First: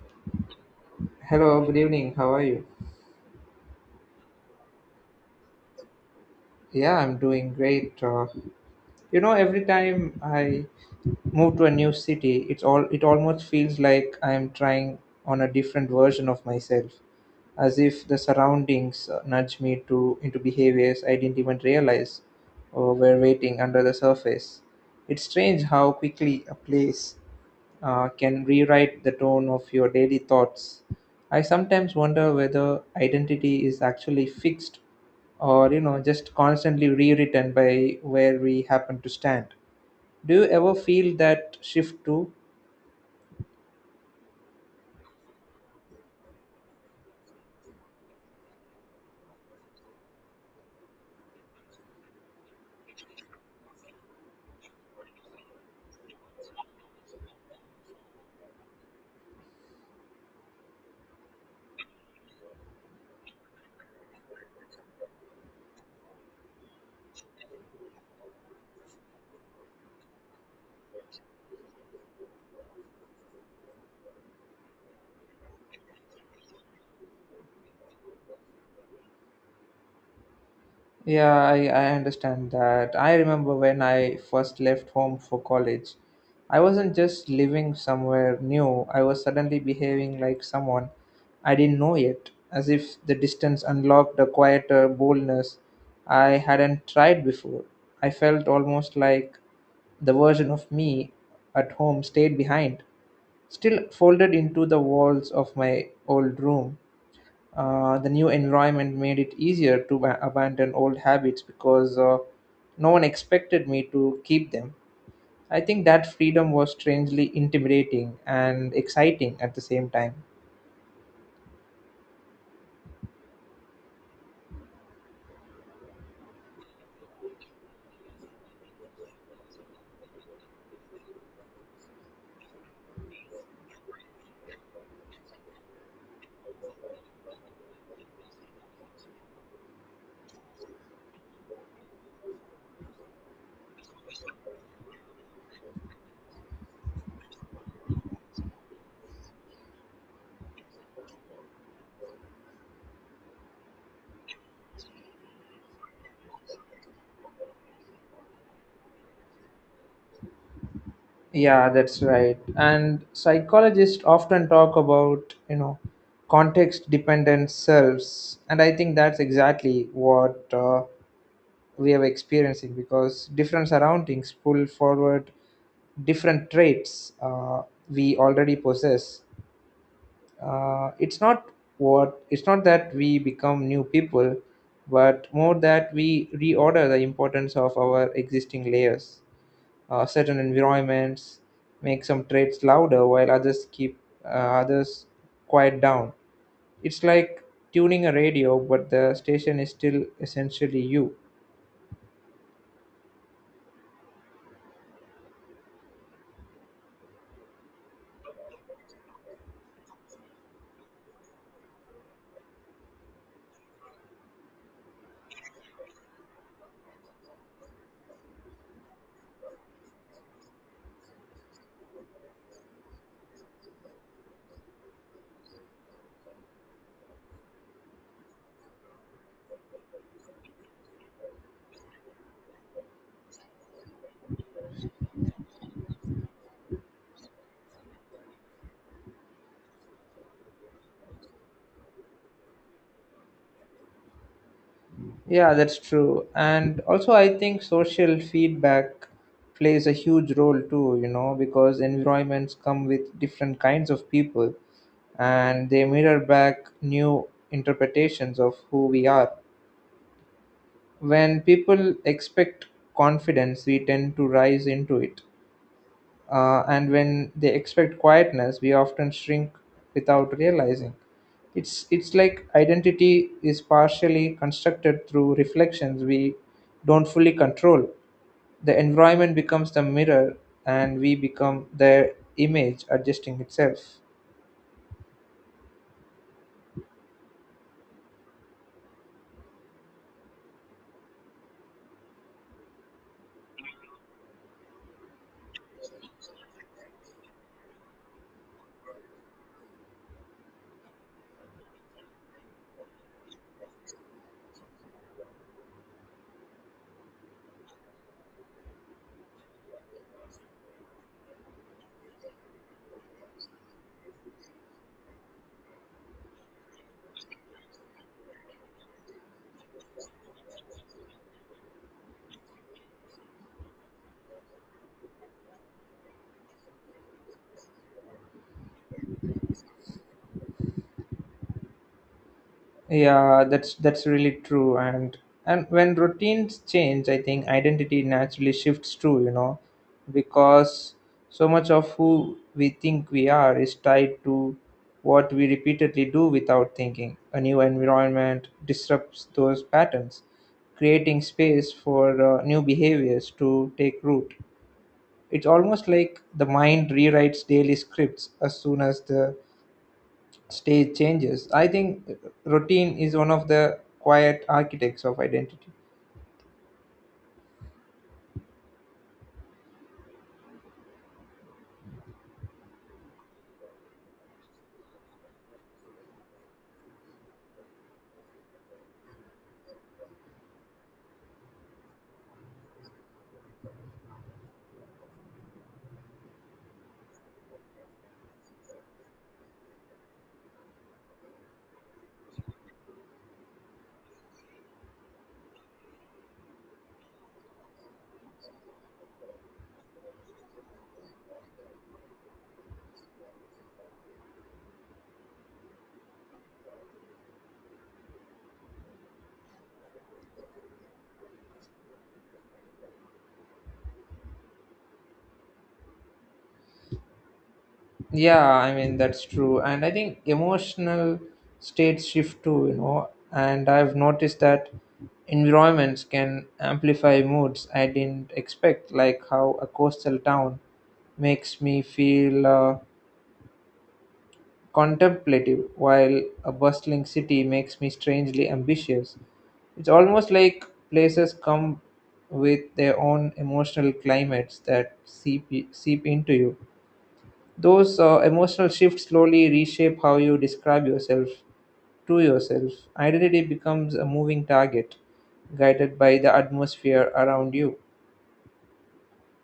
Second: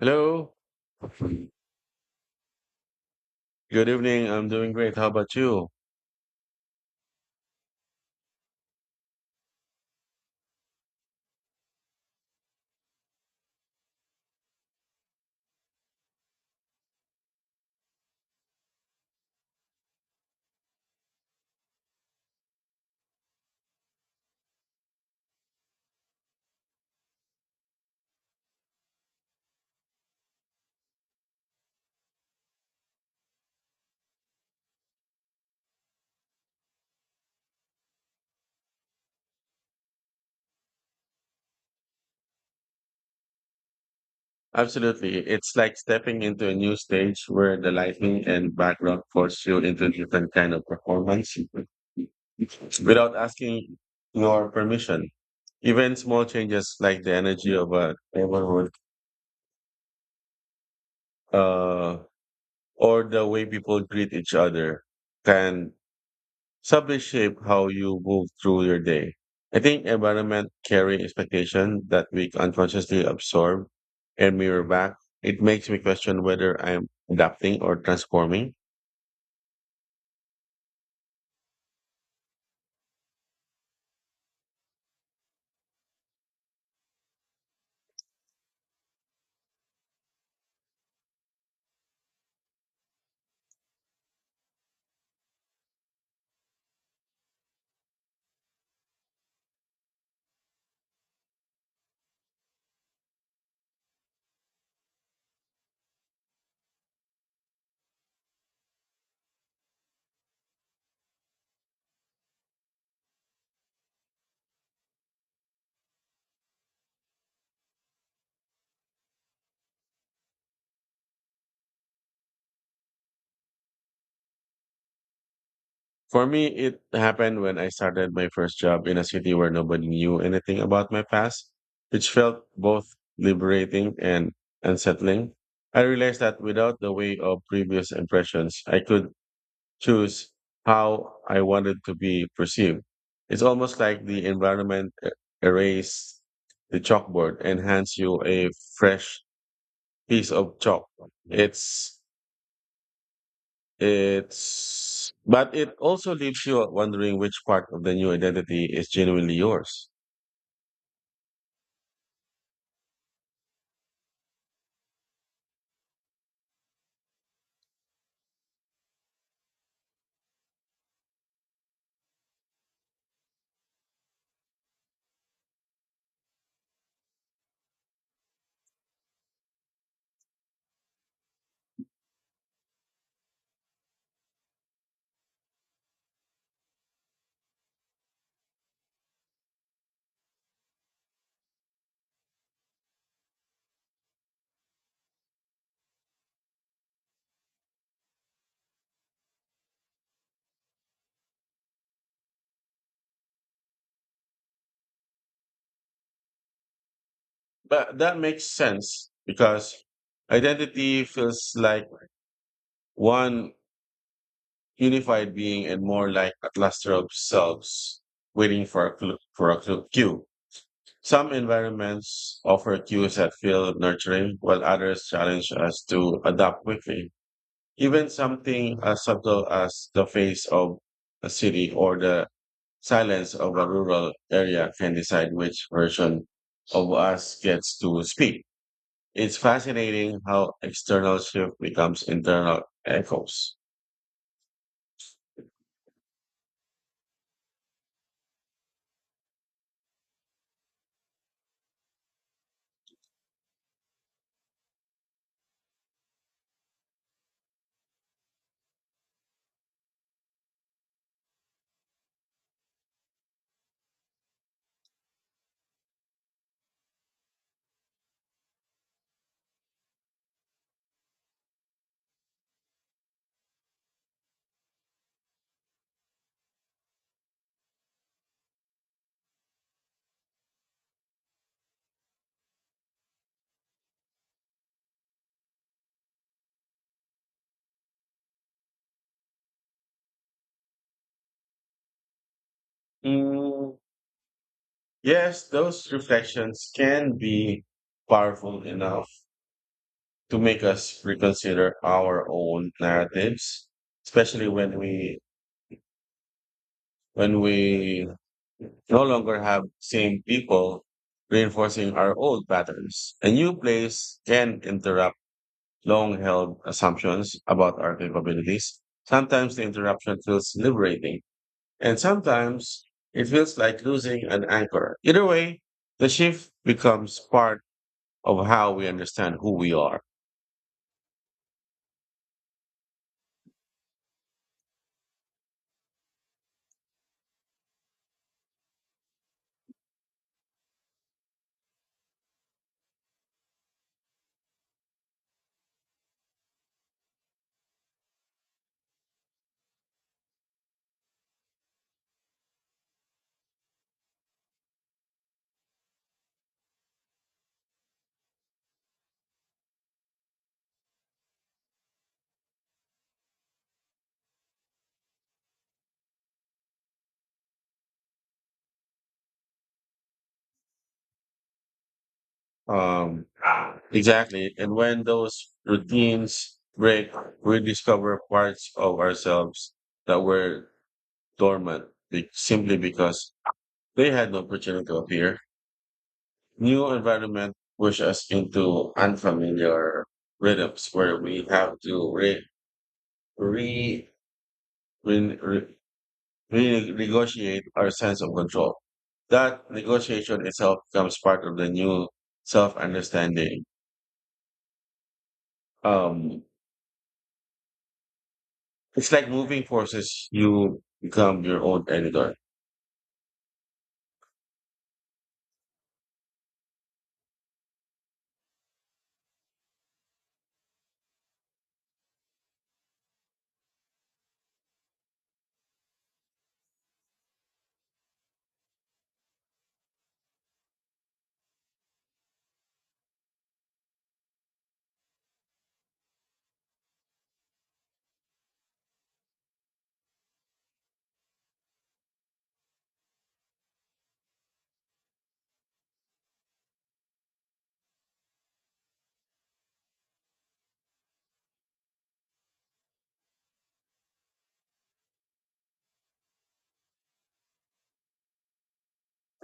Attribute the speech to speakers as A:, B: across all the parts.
A: Hello.
B: Hello, good evening. How are you?
A: Good evening. I'm doing great. How about you?
B: Yeah, I'm doing great. You know, every time I move to a new city, it almost feels like I'm trying on a different version of myself, as if the surroundings nudge me to into behaviors I didn't even realize or were waiting under the surface. It's strange how quickly a place can rewrite the tone of your daily thoughts. I sometimes wonder whether identity is actually fixed or, you know, just constantly rewritten by where we happen to stand. Do you ever feel that shift too?
A: Absolutely. It's like stepping into a new stage where the lighting and background force you into a different kind of performance without asking your permission. Even small changes like the energy of a neighborhood, uh, or the way people greet each other can Subjects shape how you move through your day. I think environment carry expectation that we unconsciously absorb and mirror back. It makes me question whether I'm adapting or transforming.
B: Yeah, I understand that. I remember when I first left home for college, I wasn't just living somewhere new, I was suddenly behaving like someone I didn't know yet, as if the distance unlocked a quieter boldness I hadn't tried before. I felt almost like the version of me at home stayed behind, still folded into the walls of my old room. The new environment made it easier to abandon old habits because no one expected me to keep them. I think that freedom was strangely intimidating and exciting at the same time.
A: For me, it happened when I started my first job in a city where nobody knew anything about my past, which felt both liberating and unsettling. I realized that without the weight of previous impressions, I could choose how I wanted to be perceived. It's almost like the erased the chalkboard and hands you a fresh piece of chalk. It's it's but it also leaves you wondering which part of the new identity is genuinely yours.
B: Yeah, that's right. And psychologists often talk about, you know, context dependent selves. And I think that's exactly what we are experiencing because different surroundings pull forward different traits we already possess. It's not what it's not that we become new people but more that we reorder the importance of our existing layers. Certain environments make some traits louder while others keep uh, others quiet down. It's like tuning a radio, but the station is still essentially you.
A: But that makes sense because identity feels like one unified being and more like a cluster of selves waiting for a clue, cue. Some environments offer cues that feel nurturing, while others challenge us to adapt quickly. Even something as subtle as the face of a city or the silence of a rural area can decide which version of us gets to speak. It's fascinating how external shift becomes internal echoes.
B: Yeah, that's true. And also, I think social feedback plays a huge role too, you know, because environments come with different kinds of people and they mirror back new interpretations of who we are. When people expect confidence, we tend to rise into it, and when they expect quietness, we often shrink without realizing. It's like identity is partially constructed through reflections we don't fully control. The environment becomes the mirror, and we become their image, adjusting itself.
A: Mm, yes, those reflections can be powerful enough to make us reconsider our own narratives, especially when we no longer have same people reinforcing our old patterns. A new place can interrupt long-held assumptions about our capabilities. Sometimes the interruption feels liberating, and sometimes it feels like losing an anchor. Either way, the shift becomes part of how we understand who we are.
B: Yeah, that's really true. And when routines change, I think identity naturally shifts too, you know, because so much of who we think we are is tied to what we repeatedly do without thinking. A new environment disrupts those patterns, creating space for new behaviors to take root. It's almost like the mind rewrites daily scripts as soon as the stage changes. I think routine is one of the quiet architects of identity.
A: Um, exactly. And when those routines break, we discover parts of ourselves that were dormant simply because they had no opportunity to appear. New environment push us into unfamiliar rhythms where we have to re, re, re, renegotiate our sense of control. That negotiation itself becomes part of the new self understanding. Um, it's like moving forces, you become your own editor. I
B: Yeah, I mean that's true, and I think emotional states shift too. You know, and I've noticed that environments can amplify moods I didn't expect, like how a coastal town makes me feel. Contemplative, while a bustling city makes me strangely ambitious. It's almost like places come with their own emotional climates that seep into you. Those emotional shifts slowly reshape how you describe yourself to yourself. Identity becomes a moving target, guided by the atmosphere around you.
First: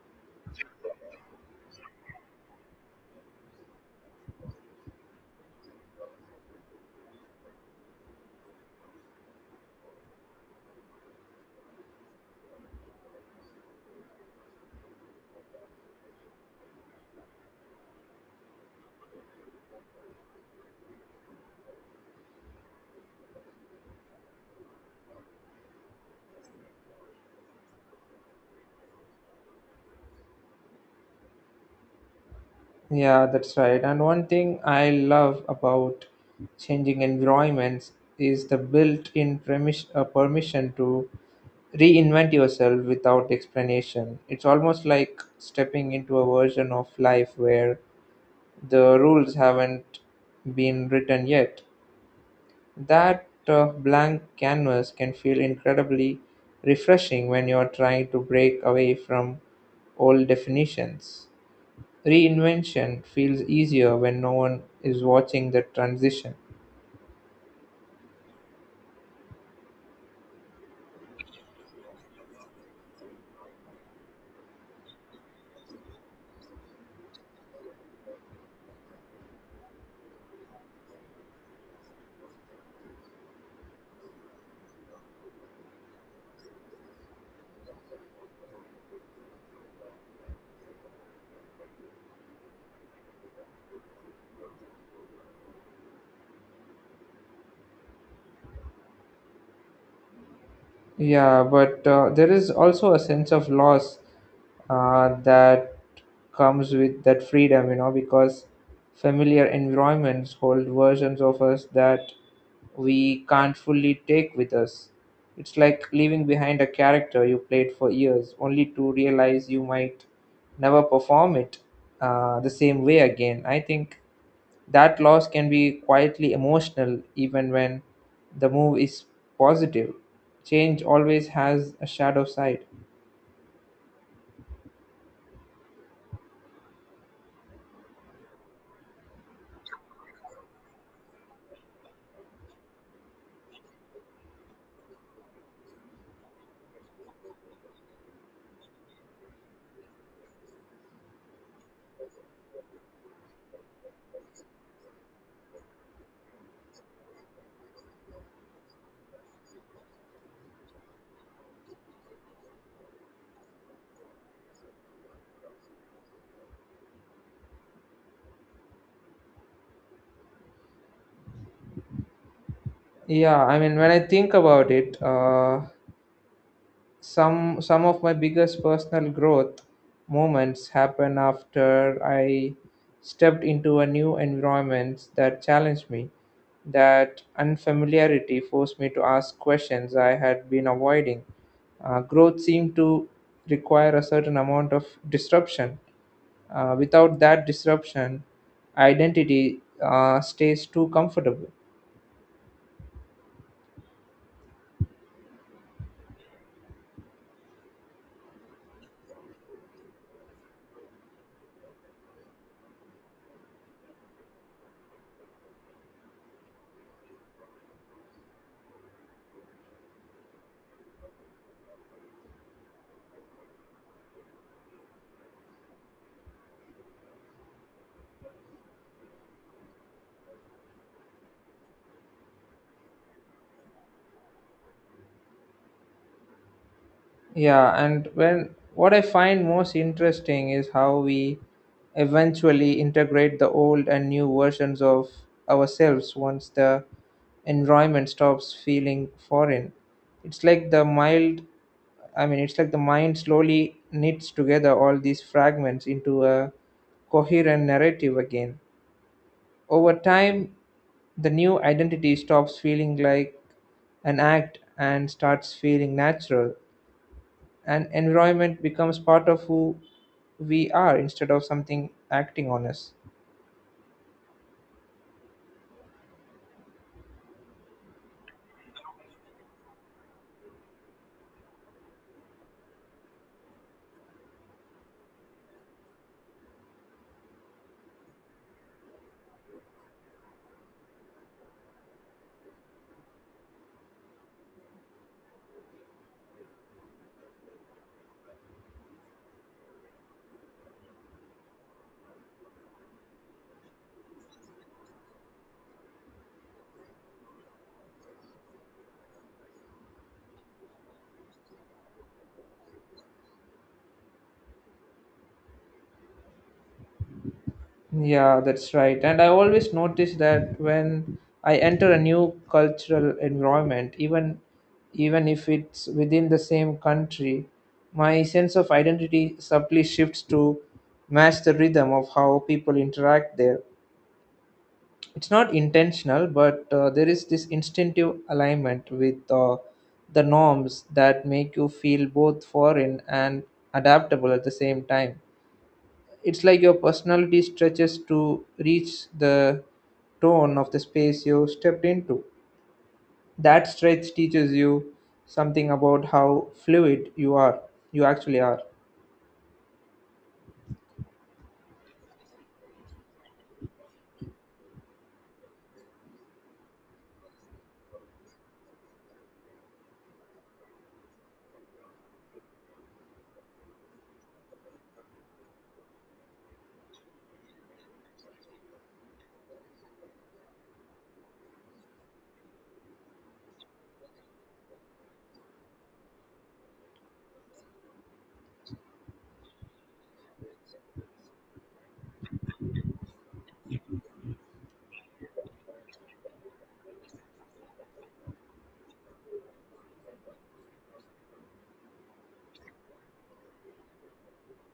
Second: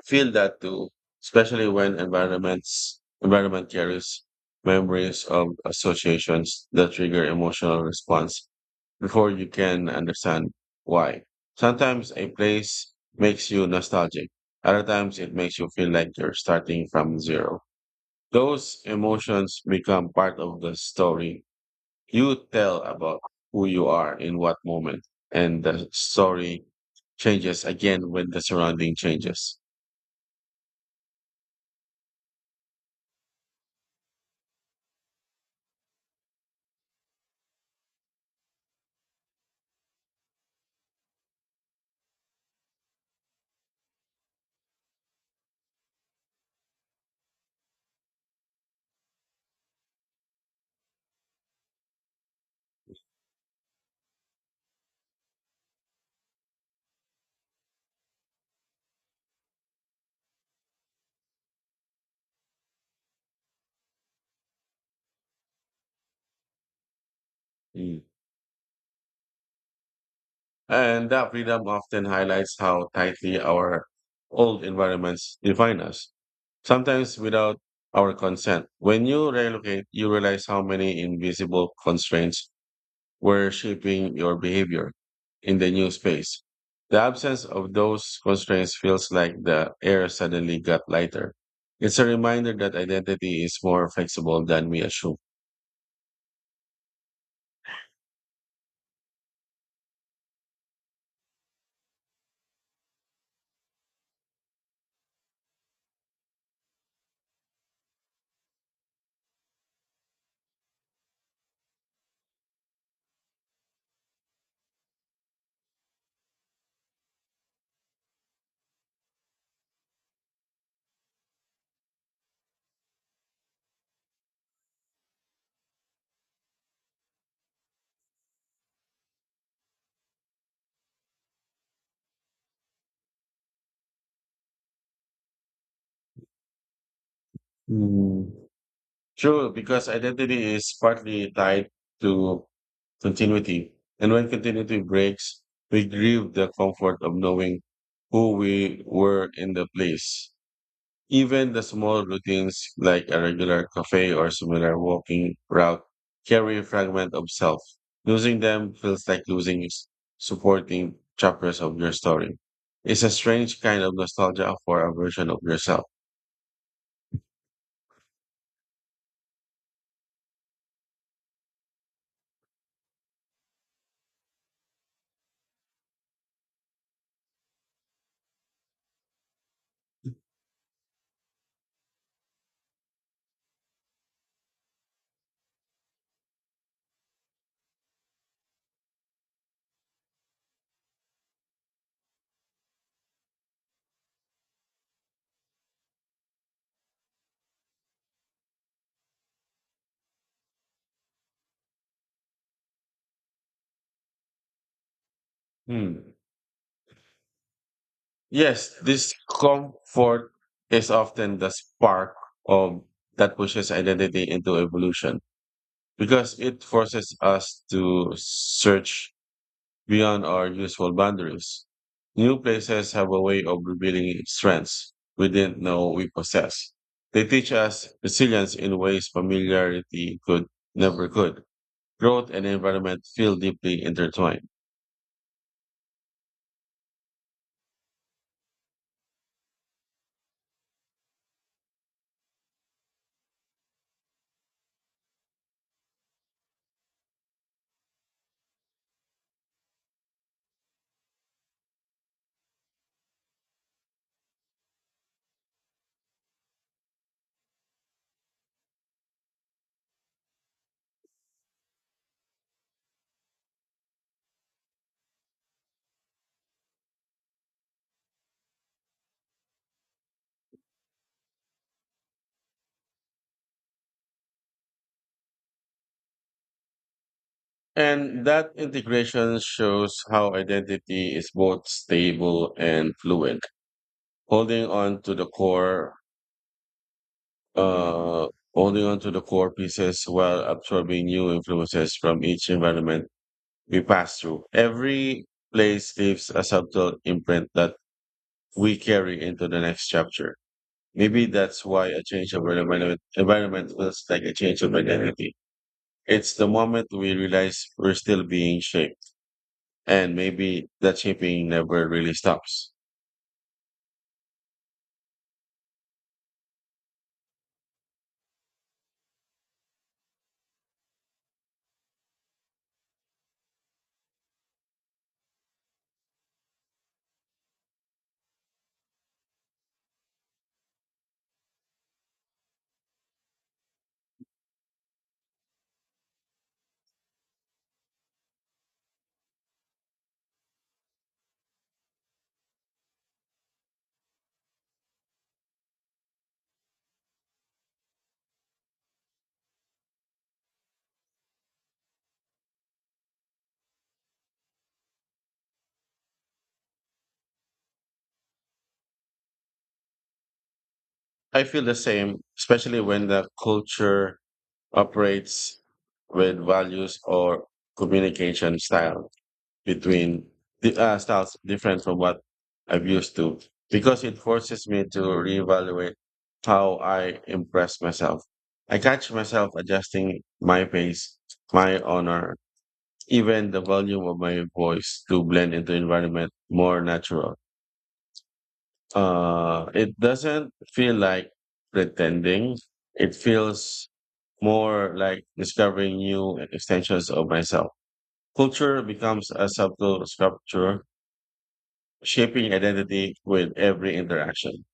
A: feel that too, especially when environment carries memories of associations that trigger emotional response before you can understand why. Sometimes a place makes you nostalgic. Other times it makes you feel like you're starting from zero. Those emotions become part of the story you tell about who you are in what moment. And the story changes again when the surrounding changes.
B: Yeah, that's right. And one thing I love about changing environments is the built-in permission to reinvent yourself without explanation. It's almost like stepping into a version of life where the rules haven't been written yet. That blank canvas can feel incredibly refreshing when you're trying to break away from old definitions. Reinvention feels easier when no one is watching the transition.
A: Mm. And that freedom often highlights how tightly our old environments define us, sometimes without our consent. When you relocate, you realize how many invisible constraints were shaping your behavior in the new space. The absence of those constraints feels like the air suddenly got lighter. It's a reminder that identity is more flexible than we assume.
B: Yeah, but there is also a sense of loss that comes with that freedom, you know, because familiar environments hold versions of us that we can't fully take with us. It's like leaving behind a character you played for years, only to realize you might never perform it the same way again. I think that loss can be quietly emotional even when the move is positive. Change always has a shadow side.
A: Mm. True, because identity is partly tied to continuity. And when continuity breaks, we grieve the comfort of knowing who we were in the place. Even the small routines like a regular cafe or similar walking route carry a fragment of self. Losing them feels like supporting chapters of your story. It's a strange kind of nostalgia for a version of yourself.
B: Yeah, I mean, when I think about it, some of my biggest personal growth moments happen after I stepped into a new environment that challenged me. That unfamiliarity forced me to ask questions I had been avoiding. Growth seemed to require a certain amount of disruption. Without that disruption, identity stays too comfortable.
A: Hmm. Yes, this comfort is often the spark of that pushes identity into evolution because it forces us to search beyond our usual boundaries. New places have a way of revealing strengths we didn't know we possess. They teach us resilience in ways familiarity could never could. Growth and environment feel deeply intertwined.
B: Yeah, and when what I find most interesting is how we eventually integrate the old and new versions of ourselves once the environment stops feeling foreign. It's like the mild, it's like the mind slowly knits together all these fragments into a coherent narrative again. Over time, the new identity stops feeling like an act and starts feeling natural, and environment becomes part of who we are instead of something acting on us.
A: And that integration shows how identity is both stable and fluid, holding on to the core, uh, holding on to the core pieces while absorbing new influences from each environment we pass through. Every place leaves a subtle imprint that we carry into the next chapter. Maybe that's why a change of environment feels like a change of identity. It's the moment we realize we're still being shaped. And maybe the shipping never really stops.
B: Yeah, that's right. And I always notice that when I enter a new cultural environment, even if it's within the same country, my sense of identity subtly shifts to match the rhythm of how people interact there. It's not intentional, but there is this instinctive alignment with the norms that make you feel both foreign and adaptable at the same time. It's like your personality stretches to reach the tone of the space you stepped into. That stretch teaches you something about how fluid you actually are.
A: I feel the same, especially when the culture operates with values or communication style between the styles different from what I've used to, because it forces me to reevaluate how I impress myself. I catch myself adjusting my pace, my honor, even the volume of my voice to blend into environment more natural. It doesn't feel like pretending. It feels more like discovering new extensions of myself. Culture becomes a subtle sculpture, shaping identity with every interaction.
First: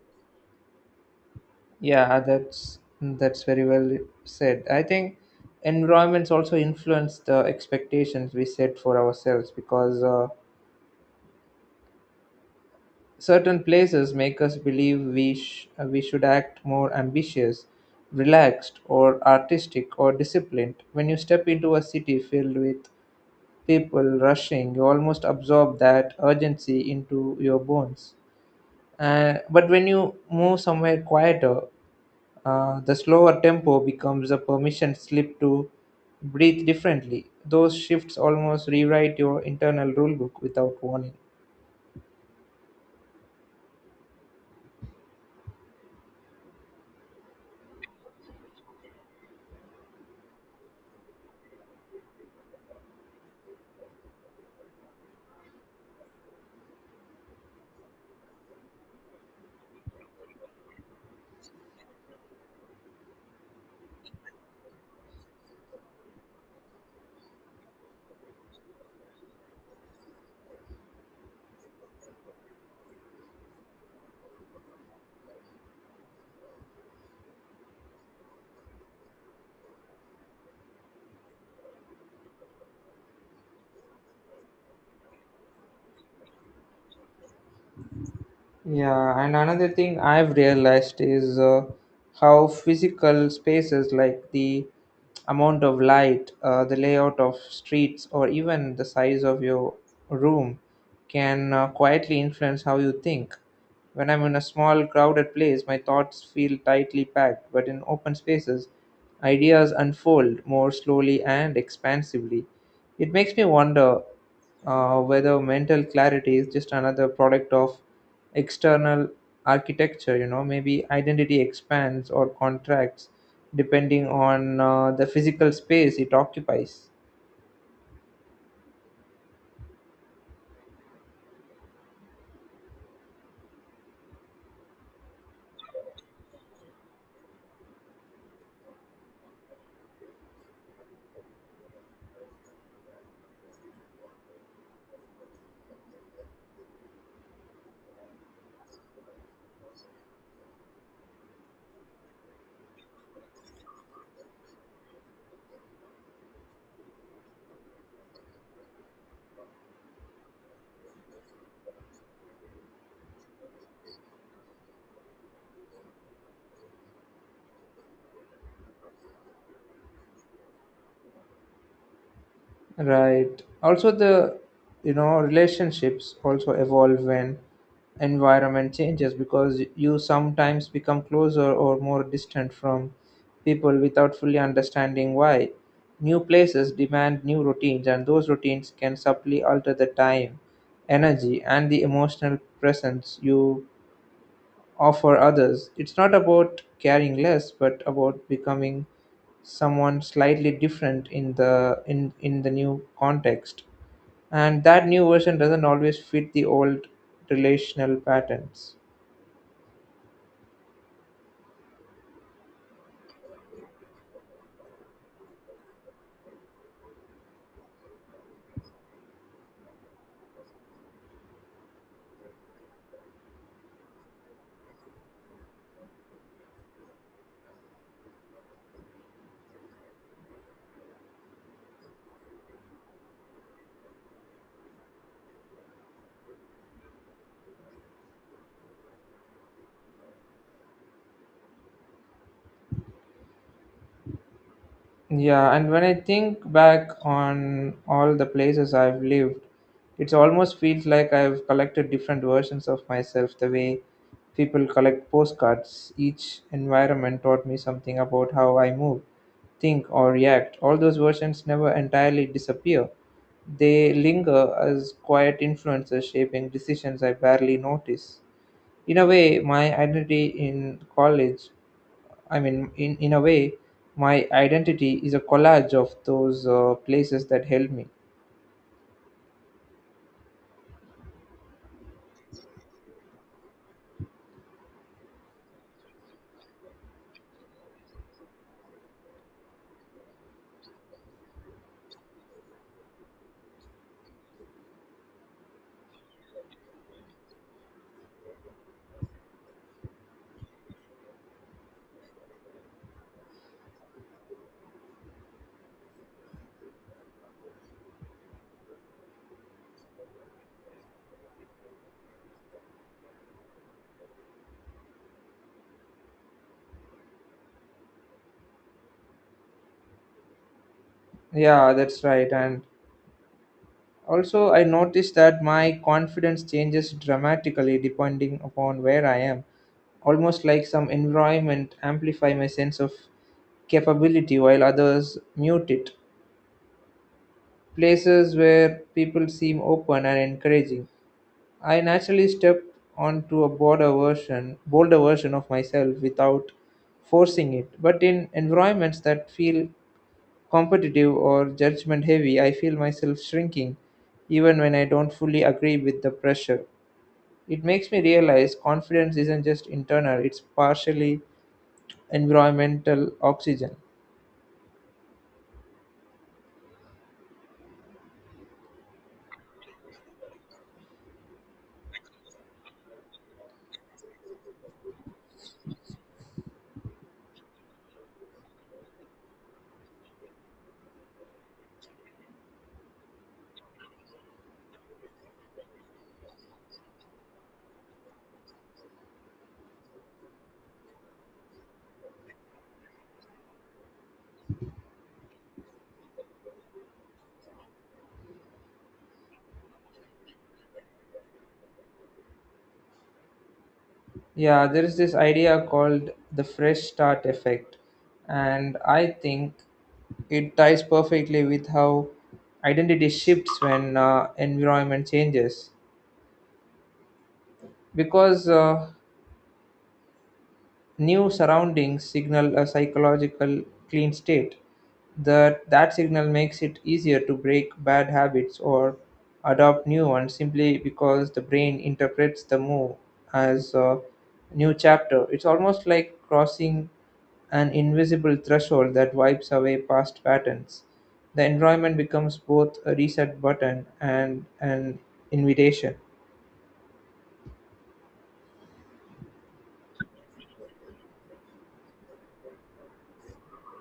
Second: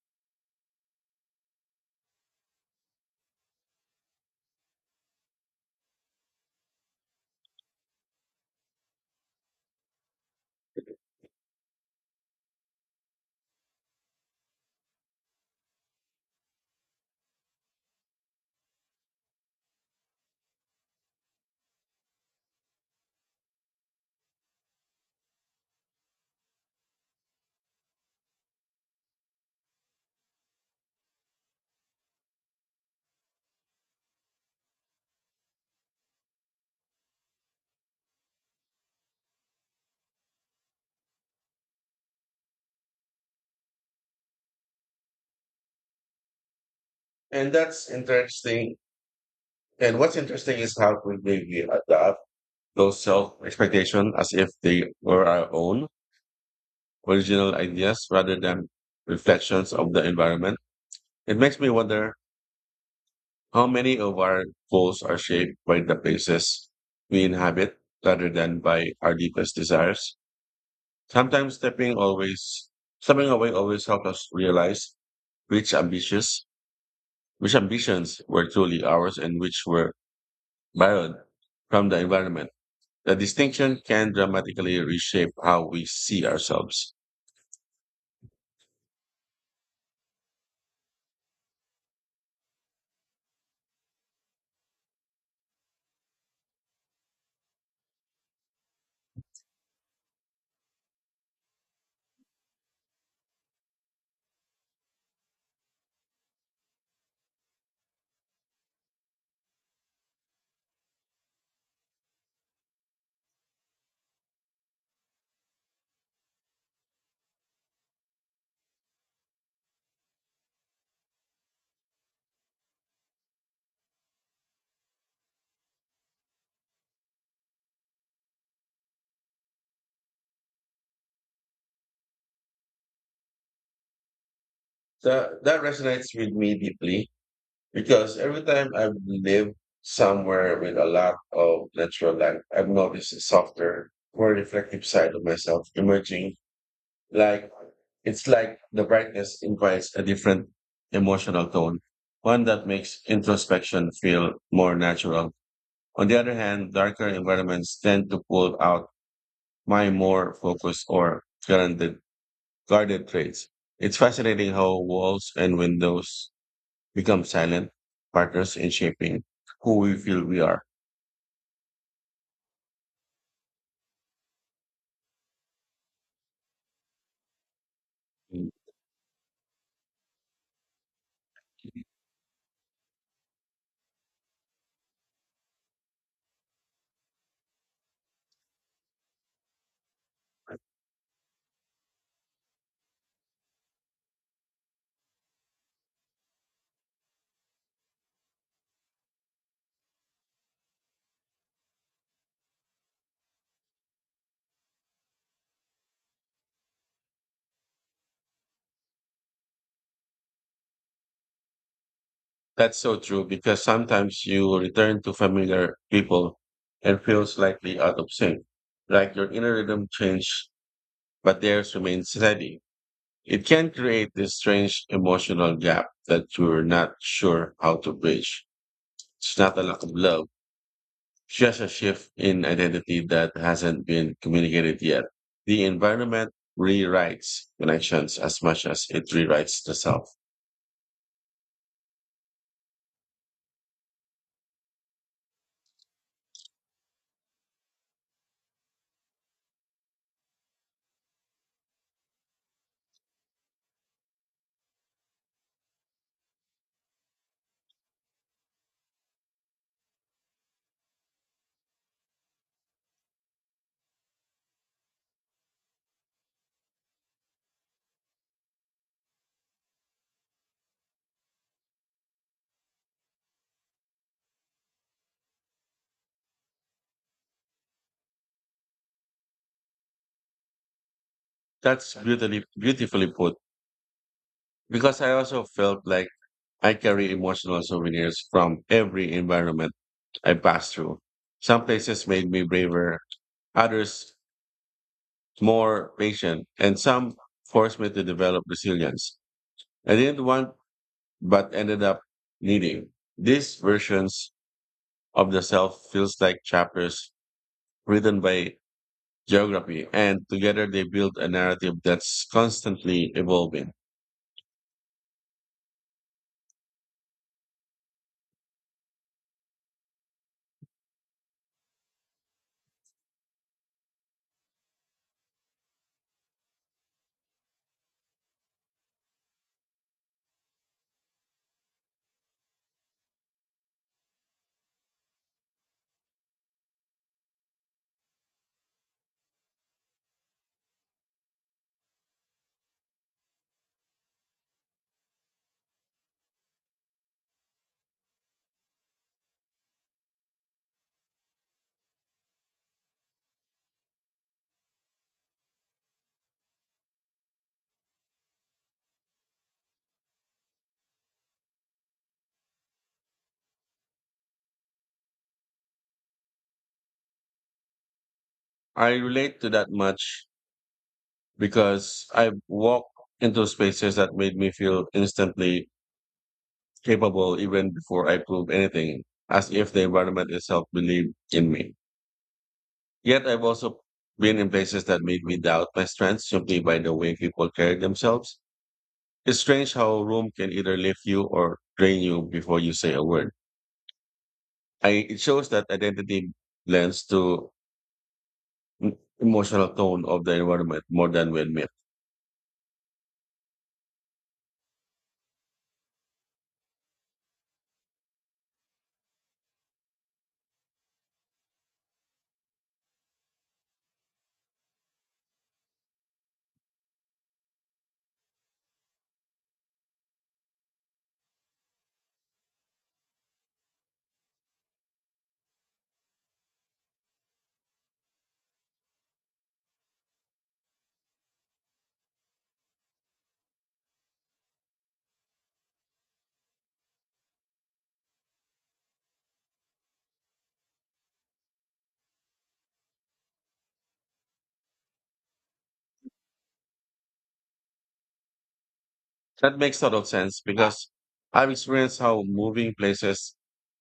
B: Yeah, that's very well said. I think environments also influence the expectations we set for ourselves because certain places make us believe we we should act more ambitious, relaxed, or artistic or disciplined. When you step into a city filled with people rushing, you almost absorb that urgency into your bones. But when you move somewhere quieter, the slower tempo becomes a permission slip to breathe differently. Those shifts almost rewrite your internal rulebook without warning.
A: And that's interesting. And what's interesting is how quickly we adapt those self expectation as if they were our own original ideas rather than reflections of the environment. It makes me wonder how many of our goals are shaped by the places we inhabit rather than by our deepest desires. Sometimes stepping always stepping away always helps us realize which ambitious which ambitions were truly ours and which were borrowed from the environment. The distinction can dramatically reshape how we see ourselves.
B: Yeah, and another thing I've realized is how physical spaces, like the amount of light, the layout of streets, or even the size of your room, can quietly influence how you think. When I'm in a small, crowded place, my thoughts feel tightly packed, but in open spaces, ideas unfold more slowly and expansively. It makes me wonder whether mental clarity is just another product of external architecture. You know, maybe identity expands or contracts depending on the physical space it occupies.
A: That resonates with me deeply because every time I've lived somewhere with a lot of natural light, I've noticed a softer, more reflective side of myself emerging. Like it's like the brightness invites a different emotional tone, one that makes introspection feel more natural. On the other hand, darker environments tend to pull out my more focused or guarded traits. It's fascinating how walls and windows become silent partners in shaping who we feel we are.
B: Right. Also, the you know, relationships also evolve when environment changes because you sometimes become closer or more distant from people without fully understanding why. New places demand new routines, and those routines can subtly alter the time, energy, and the emotional presence you or for others. It's not about caring less, but about becoming someone slightly different in the new context. And that new version doesn't always fit the old relational patterns.
A: That's so true because sometimes you return to familiar people and feel slightly out of sync, like your inner rhythm changed, but theirs remains steady. It can create this strange emotional gap that you're not sure how to bridge. It's not a lack of love, just a shift in identity that hasn't been communicated yet. The environment rewrites connections as much as it rewrites the self.
B: Yeah, and when I think back on all the places I've lived, it almost feels like I've collected different versions of myself the way people collect postcards. Each environment taught me something about how I move, think, or react. All those versions never entirely disappear. They linger as quiet influences shaping decisions I barely notice. In a way my identity in college I mean in a way my identity is a collage of those places that helped me.
A: That's beautifully put. Because I also felt like I carry emotional souvenirs from every environment I passed through. Some places made me braver, others more patient, and some forced me to develop resilience I didn't want but ended up needing. These versions of the self feels like chapters written by geography, and together they build a narrative that's constantly evolving.
B: Yeah, that's right. And also, I noticed that my confidence changes dramatically depending upon where I am, almost like some environment amplify my sense of capability while others mute it. Places where people seem open and encouraging, I naturally stepped onto a bolder version of myself without forcing it. But in environments that feel competitive or judgment heavy, I feel myself shrinking even when I don't fully agree with the pressure. It makes me realize confidence isn't just internal, it's partially environmental oxygen.
A: I relate to that much because I've walked into spaces that made me feel instantly capable even before I proved anything, as if the environment itself believed in me. Yet I've also been in places that made me doubt my strengths simply by the way people carry themselves. It's strange how a room can either lift you or drain you before you say a word. It shows that identity lends to emotional tone of the environment more than we admit.
B: Yeah, there is this idea called the fresh start effect, and I think it ties perfectly with how identity shifts when environment changes. Because new surroundings signal a psychological clean state. That signal makes it easier to break bad habits or adopt new ones simply because the brain interprets the move as a new chapter. It's almost like crossing an invisible threshold that wipes away past patterns. The environment becomes both a reset button and an invitation.
A: That makes total sense because I've experienced how moving places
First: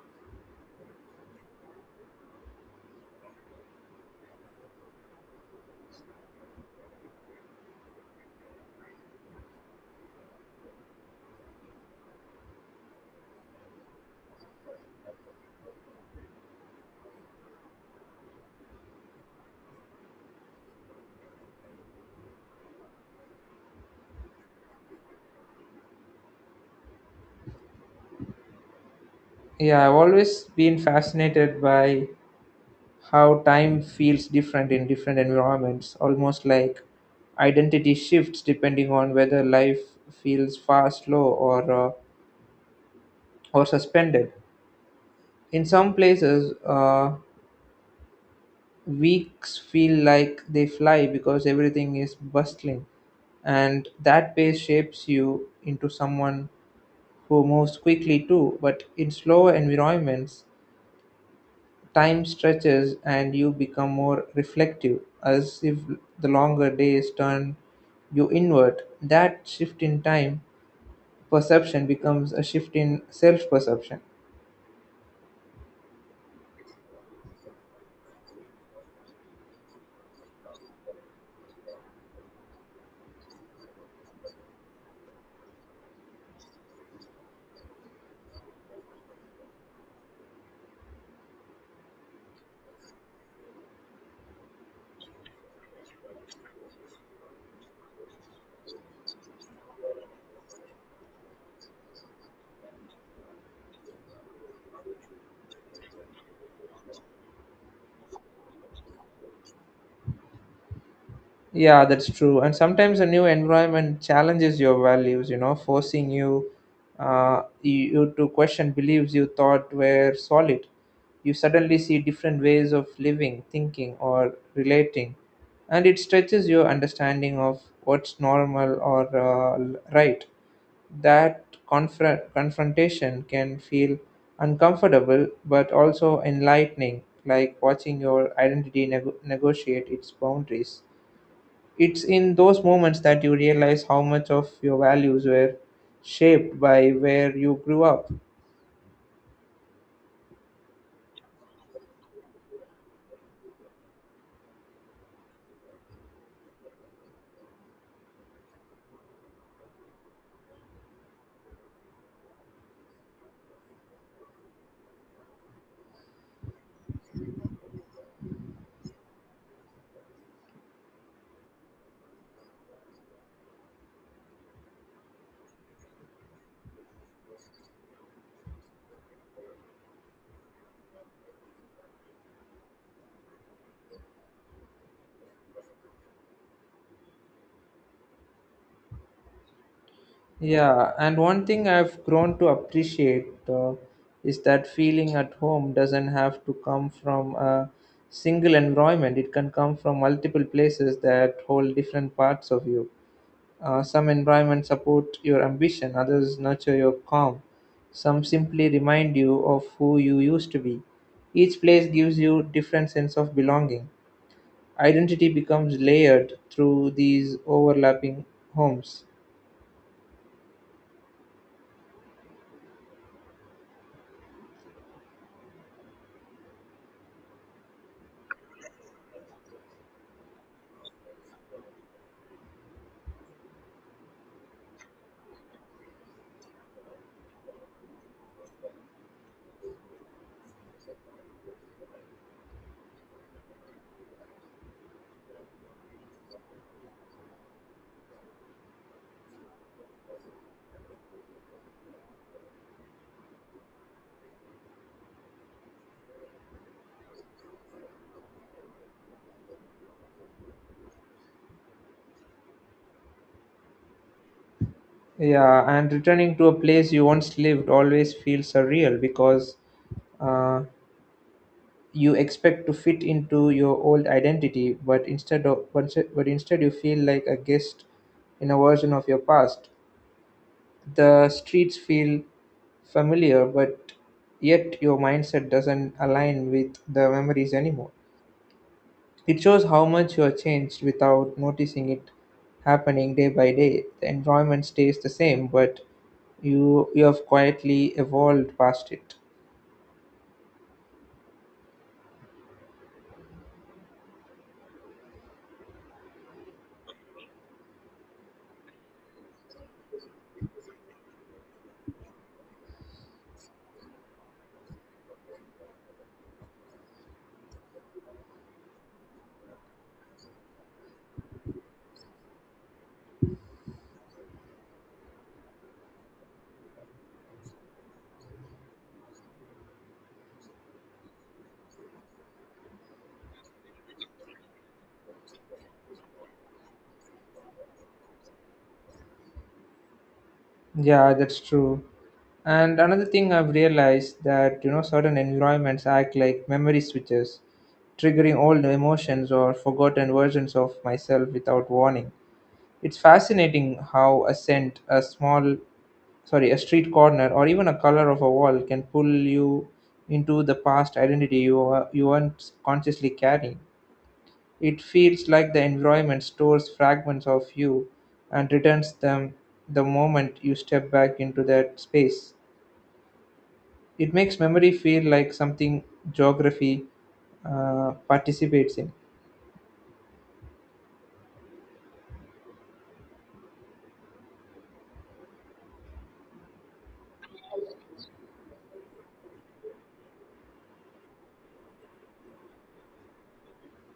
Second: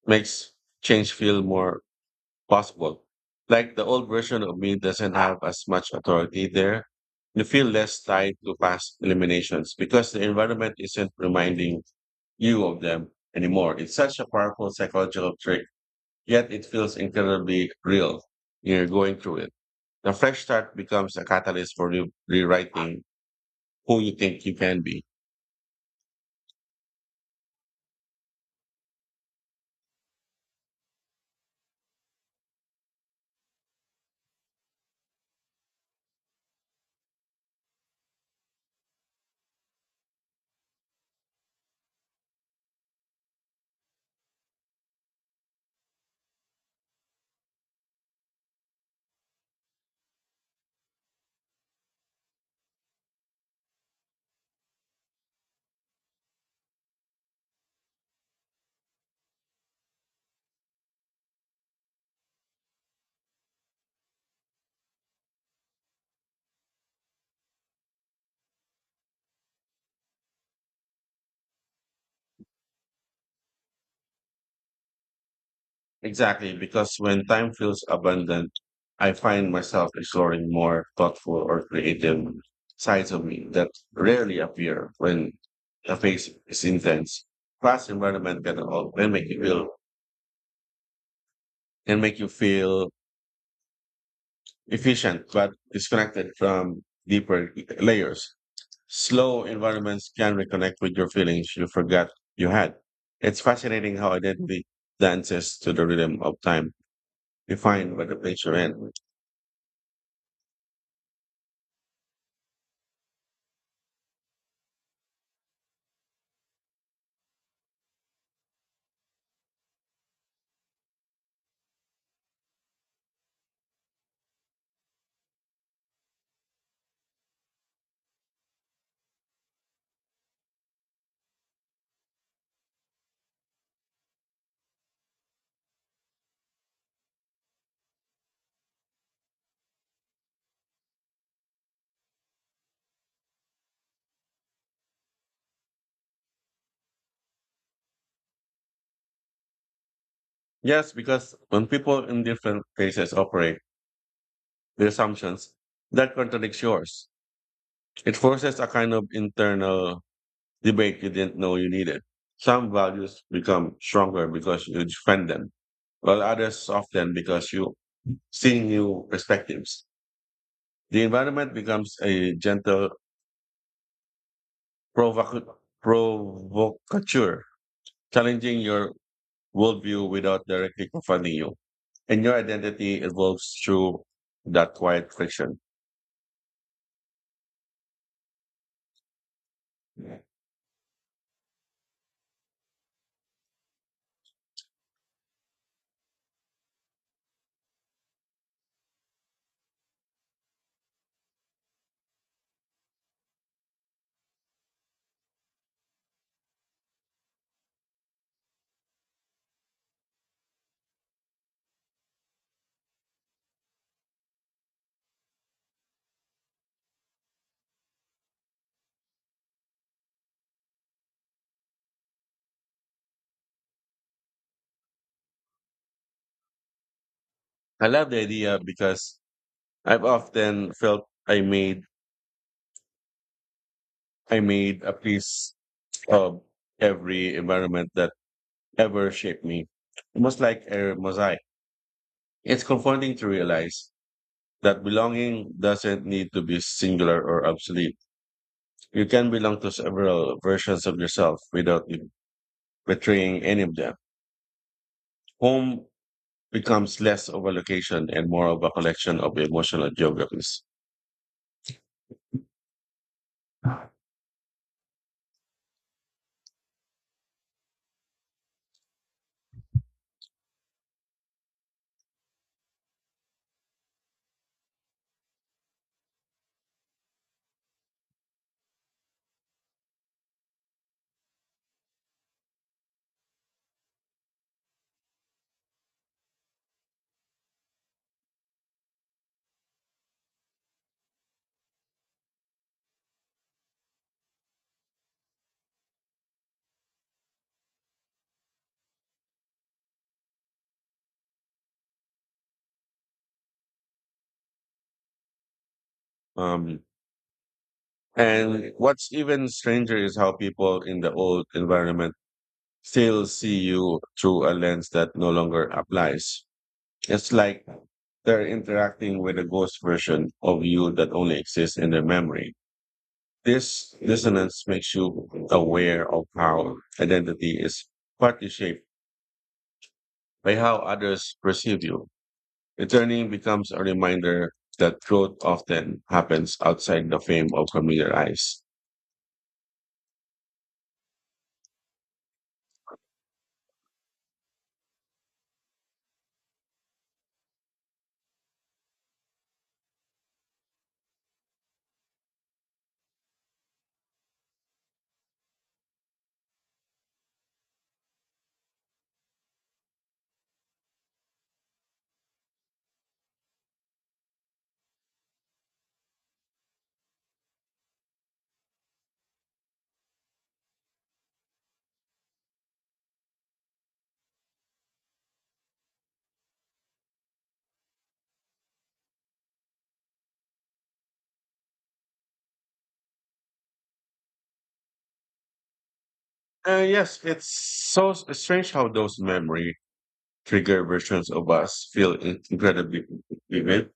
A: makes change feel more possible. Like the old version of me doesn't have as much authority there. You feel less tied to past eliminations because the environment isn't reminding you of them anymore. It's such a powerful psychological trick, yet it feels incredibly real. You're going through it. The fresh start becomes a catalyst for rewriting who you think you can be.
B: Yeah, I've always been fascinated by how time feels different in different environments, almost like identity shifts depending on whether life feels fast, slow, or suspended. In some places, weeks feel like they fly because everything is bustling, and that pace shapes you into someone who moves quickly too. But in slower environments, time stretches and you become more reflective, as if the longer days turn you inward. That shift in time perception becomes a shift in self perception.
A: Exactly, because when time feels abundant, I find myself exploring more thoughtful or creative sides of me that rarely appear when the phase is intense. Class environment can make you feel can make you feel efficient but disconnected from deeper layers. Slow environments can reconnect with your feelings you forgot you had. It's fascinating how identity dances to the rhythm of time, defined by the place you're in.
B: Yeah, that's true. And sometimes a new environment challenges your values, you know, forcing you to question beliefs you thought were solid. You suddenly see different ways of living, thinking, or relating, and it stretches your understanding of what's normal or right. That confrontation can feel uncomfortable but also enlightening, like watching your identity negotiate its boundaries. It's in those moments that you realize how much of your values were shaped by where you grew up.
A: Yes, because when people in different places operate their assumptions, that contradicts yours. It forces a kind of internal debate you didn't know you needed. Some values become stronger because you defend them, while others soften because you see new perspectives. The environment becomes a gentle provoc- provocateur, challenging your worldview without directly confronting you. And your identity evolves through that quiet friction. I
B: Yeah, and one thing I've grown to appreciate is that feeling at home doesn't have to come from a single environment, it can come from multiple places that hold different parts of you. Some environments support your ambition, others nurture your calm, some simply remind you of who you used to be. Each place gives you different sense of belonging. Identity becomes layered through these overlapping homes.
A: love the idea because I've often felt I made a piece of every environment that ever shaped me, almost like a mosaic. It's comforting to realize that belonging doesn't need to be singular or obsolete. You can belong to several versions of yourself without betraying any of them. Home becomes less of a location and more of a collection of emotional geographies.
B: Yeah, and returning to a place you once lived always feels surreal because uh, you expect to fit into your old identity, but instead of but instead you feel like a guest in a version of your past. The streets feel familiar, but yet your mindset doesn't align with the memories anymore. It shows how much you are changed without noticing it happening day by day. The environment stays the same, but you have quietly evolved past it.
A: Um, And what's even stranger is how people in the old environment still see you through a lens that no longer applies. It's like they're interacting with a ghost version of you that only exists in their memory. This dissonance makes you aware of how identity is partly shaped by how others perceive you. Returning becomes a reminder that growth often happens outside the fame of familiar eyes.
B: Yeah, that's true. And another thing I've realized that you know certain environments act like memory switches, triggering old emotions or forgotten versions of myself without warning. It's fascinating how a scent, a small, sorry, a street corner, or even a color of a wall can pull you into the past identity you aren't consciously carrying. It feels like the environment stores fragments of you and returns them the moment you step back into that space. It makes memory feel like something geography participates in.
A: Yes, it's so strange how those memory trigger versions of us feel incredibly vivid,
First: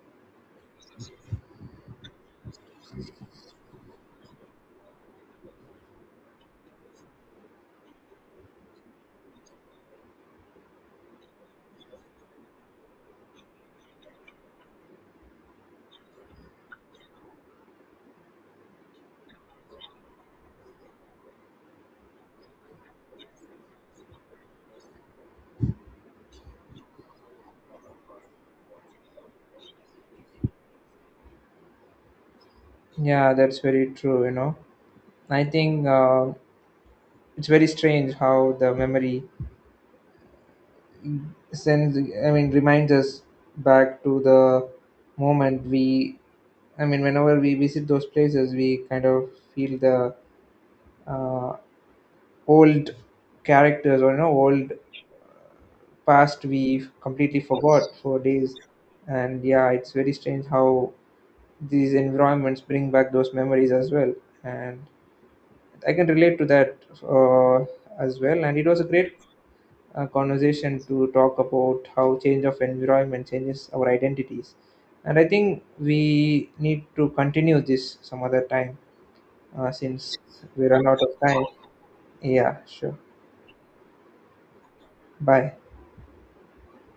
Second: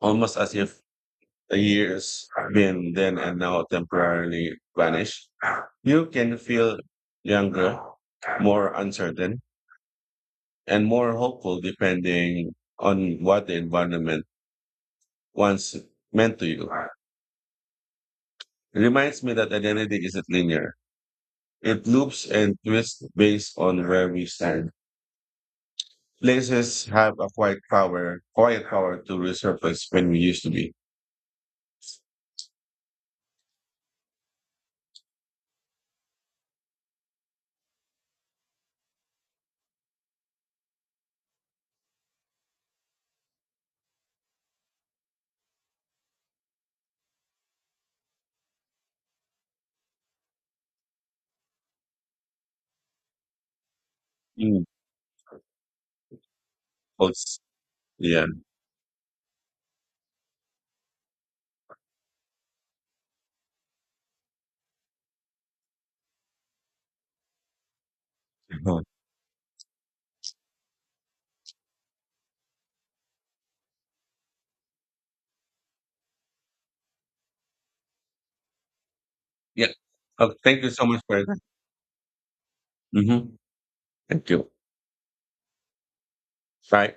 A: almost as if the years been then and now temporarily vanish. You can feel younger, more uncertain, and more hopeful depending on what the environment once meant to you. It reminds me that identity isn't linear. It loops and twists based on where we stand. Places have a quiet power to resurface when we used to be.
B: Yeah, that's very true, you know. I think it's very strange how the memory sends I mean reminds us back to the moment we I mean whenever we visit those places we kind of feel the uh, old characters or, you know,
A: Mm.
B: old past we
A: Pulse.
B: completely forgot for
A: Yeah.
B: days. And yeah, it's very strange how these environments bring back those memories as well, and I can relate to that uh, as well. And it was a great conversation to talk about how change of environment changes our identities, and I think we need to continue this some other time,
A: Yeah.
B: since
A: Oh, thank
B: we
A: you so
B: run out
A: much
B: of
A: for that.
B: time. Yeah, sure.
A: Hmm. Thank you.
B: Bye.
A: Right?